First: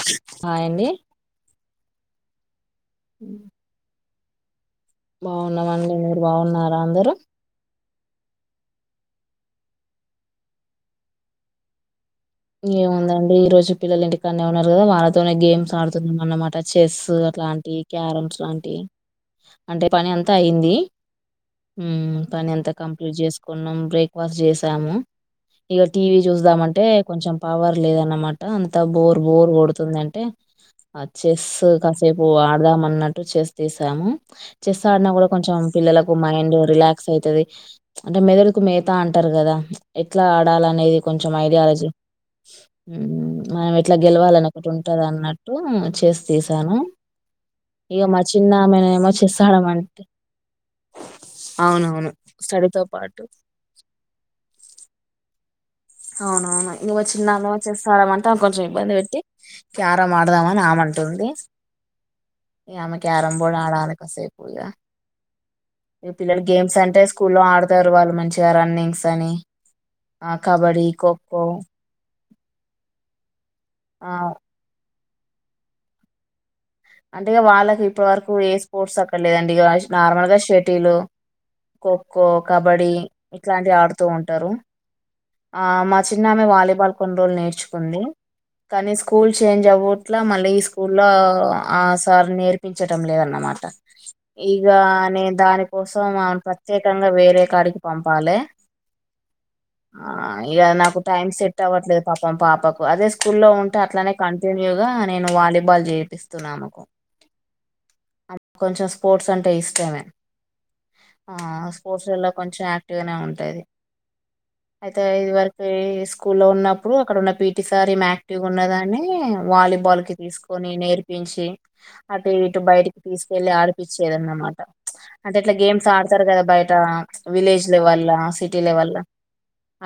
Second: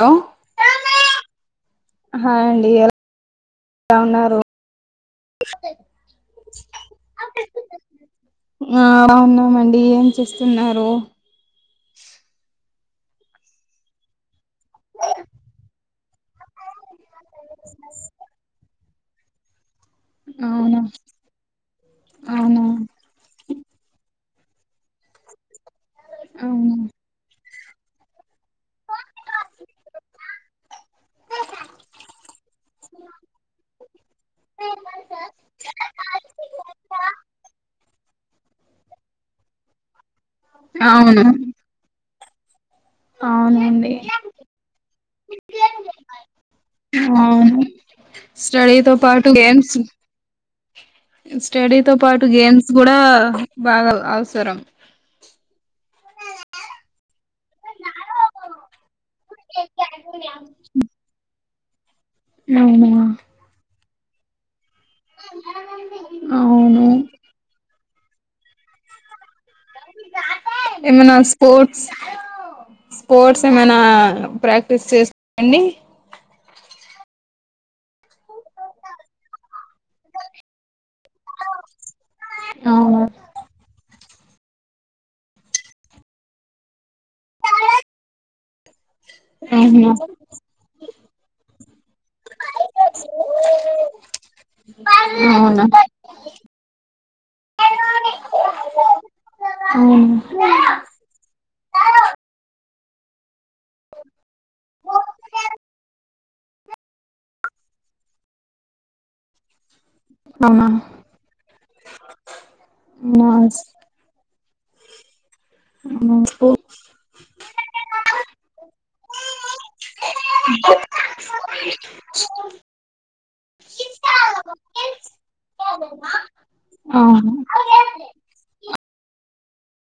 Hello hi అండి hi అండి ఏలా ఉహ్ బావున్నారు. బాగున్నామండి మీరు బాగున్నారా అందరూ అవునమండి ఏం చేస్తున్నారు. ఏముందండి ఈ రోజు పిల్లల ఇంటికనే ఉన్నారు కదా వాళ్ళతోనే గేమ్స్ ఆడుతున్నాం అన్నమాట చెస్ అట్లాంటియ్. క్యారమ్స్ లాంటియ్ అంటే పని అంతా అయింది అవునా ఉహ్మ్ పని అవునా అంతా కామ్ ఇగా జేసుకున్నాం బ్రేక్ఫాస్ట్ జేసాము ఇగా టీవీ అవును జసదామంటే కొంచెం పవర్ లేదన్నమాట అంత బోర్ బోర్ గోడుతుందంటే ఆ చెస్ కాసేపు ఆడదామ్ అన్నట్టు చెస్ తీసాము. చెస్ ఆడినా గూడా కొంచెం పిల్లలకు మైండ్ రిలాక్స్ అయితది. అంటే మెదడుకు మేతా అంటారు గదా ఎట్లా ఆడాలి అనేది కొంచెం ఐడియాలజీ ఉహ్మ్ మనం అవునండి ఎట్లా గెలవాలని ఒకటి ఉంటంది అన్నట్టు చెస్ తీసాను. అవును ఇగ మా స్టడీతో చిన్నామెనేమో పాటు చెస్ గేమ్సు. ఆడమంటే స్టడీతో అవునవును. పాటు గేమ్స్ స్టడీతో గూడా పాటు బాగా అవసరం. అవునవునోయ్ నువ్వు చిన్నాను చేస్తారమంటేఆమెన్ కొంచెం ఇబ్బంది వేట్టి క్యారం ఆడదం అని ఆమంటుంది. ఇగా అవునా ఆమె క్యారంబోడ్ ఆడాల్ కాసేపు ఇగా అవునా ఈ పిల్లలు గేమ్స్ అంటే స్కూల్లో ఆడతారు వాళ్ళు మంచిగా రన్నింగ్స్ అని ఆ కబడ్డీ, ఏమన్నా ఖోఖో స్పోర్ట్స్ స్పోర్ట్స్ ఏమైనా ఆ ప్రాక్టీస్ చేస్ అండి అంటే ఇగ వాళ్ళకి ఇప్పటి వరకూ ఏ స్పోర్ట్స్ అక్కడ లేదండి ఇగ నార్మల్ గా షటిలు ఖొఖ్ఖో కబడి అవును ఇట్లాంటివి ఆడుతూ ఉంటారు ఆ మా చిన్నామె వాలీబాల్ కొన్ని రోజులు నేర్చుకుంది కానీ స్కూల్ చేంజ్ అవునా అవ్వుట్ల మళ్ళీ ఈ స్కూల్ లో ఆ సార్ నేర్పించటం లేదన్నమాట ఇగ నే దాని అవునా కోసం ఆమెను ప్రత్యేకంగా వేరే కాడికి పంపాలె ఆ అవును ఇగ నాకు టైం సెట్ అవ్వట్లేదు పాపం పాపకు అదే స్కూల్లో ఉంటే అట్లానే కంటిన్యూ గా నేను వాలీబాల్ చేపిస్ తున్ ఆమెకు కొంచెం స్పోర్ట్స్ అంటే ఇష్టమే అవునా ఆ స్పోర్ట్స్ లల్లో కొంచెం యాక్టివ్ గానే ఉంటది అయితే ఇది వరకూ ఏ స్కూల్ లో ఉన్నప్పుడు అక్కడున్న పి టి సార్ ఈమె యాక్టివ్ గున్నదాన్ని వాలీబాల్ కి తీసుకొని నేర్పించి అటూ ఇటూ బయటికి తీసుకువెళ్ళి ఆడిపిచ్చేదన్నమాట అంటే ఇట్లా గేమ్స్ ఆడుతారు కదా బయట అవును విలేజ్ లెవెల్ ల సిటీ లెవెల్ ల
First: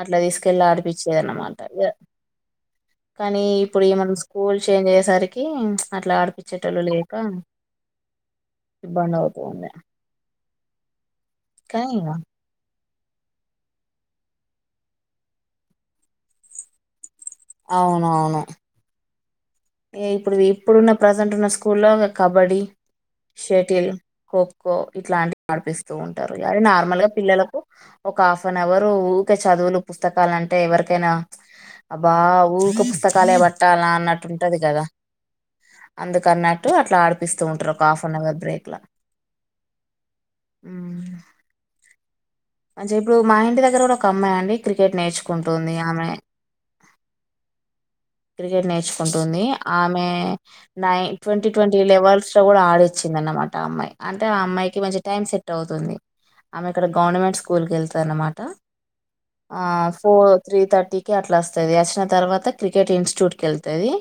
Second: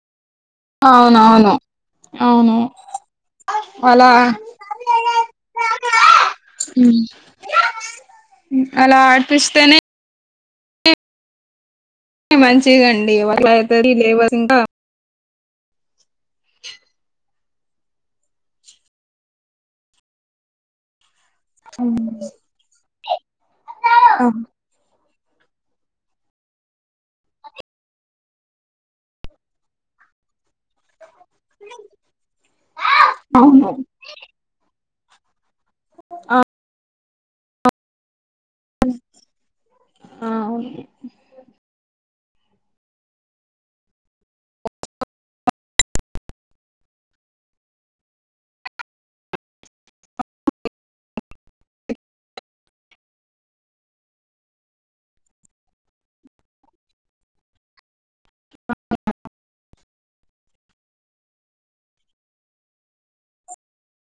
అట్లా తీసుకెళ్ళి అవునవును ఆడిపిచ్చేదన్నమాట ఇగఘ అవును కానీ ఇప్పుడు అలా ఈమెను స్కూల్ చేంజ్ అయ్యేసరికి అట్లా ఆడిపిచ్చేటోళ్ళు ఉమ్, లేక అలా ఇబ్బంది అవుతుంది ఆడిపిస్తేనే క ఇగా మంచిదిగండి [unintelligible] అవునువును ఏ ఇప్పుడు ఇప్పుడున్న ప్రజెంట్ ఉన్న స్కూల్లో గా కబడ్డీ షటిల్ ఖో కో ఇట్లాంటివి ఆడిపిస్తూ ఉంటారు యారు నార్మల్ గా పిల్లలకు ఒక హాఫనవరు ఊరికే చదువులు పుస్తకాలు అంటే ఎవరికైనా అబ్బా ఊరికే పుస్తకాలే అవును పట్టాల్నొ అన్నట్టు ఉంటది కదా ఆ, అందుకన్నట్టు అట్లా ఆడిపిస్తూ ఉంటారు ఒక హాఫ్ నవర్ బ్రే ఆ అవును మంచి ఇప్పుడు మా ఇంటి దగ్గర కూడా ఒక అమ్మాయి అండి క్రికెట్ నేర్చుకుంటుంది ఆమె క్రికెట్ నేర్చుకుంటుంది ఆమె నై ట్వంటీ ట్వంటీ లెవెల్స్ లో కూడా ఆడొచ్చింది అన్నమాట ఆ అమ్మాయి అంటే ఆ అమ్మాయికి మంచి టైం సె టవుతుంది ఆమె ఇక్కడ గవర్నమెంట్ స్కూల్ కి ఎళ్తుది అన్నమాట స ఆ ఫో త్రీ థర్టీకి అట్లా వస్తది అచ్చిన తర్వాత క్రికెట్ ఇన్స్టిట్యూట్ కెళ్తది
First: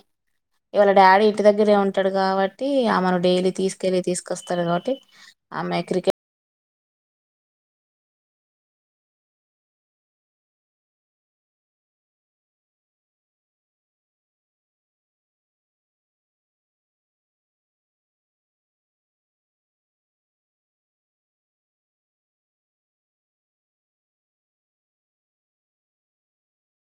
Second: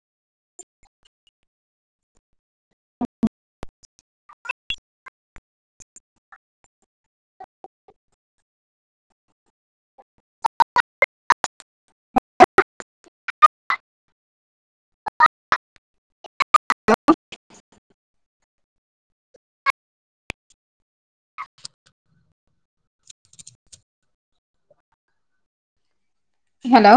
ఈ వాళ్ళ డాడీ ఇంటి దగ్గరే ఉంటాడు కాబ టిశఆమెను డైలీ తీసుకెళ్ళి తీసుకొస్తరు కాబట్టి ఆమె క్రికె హలో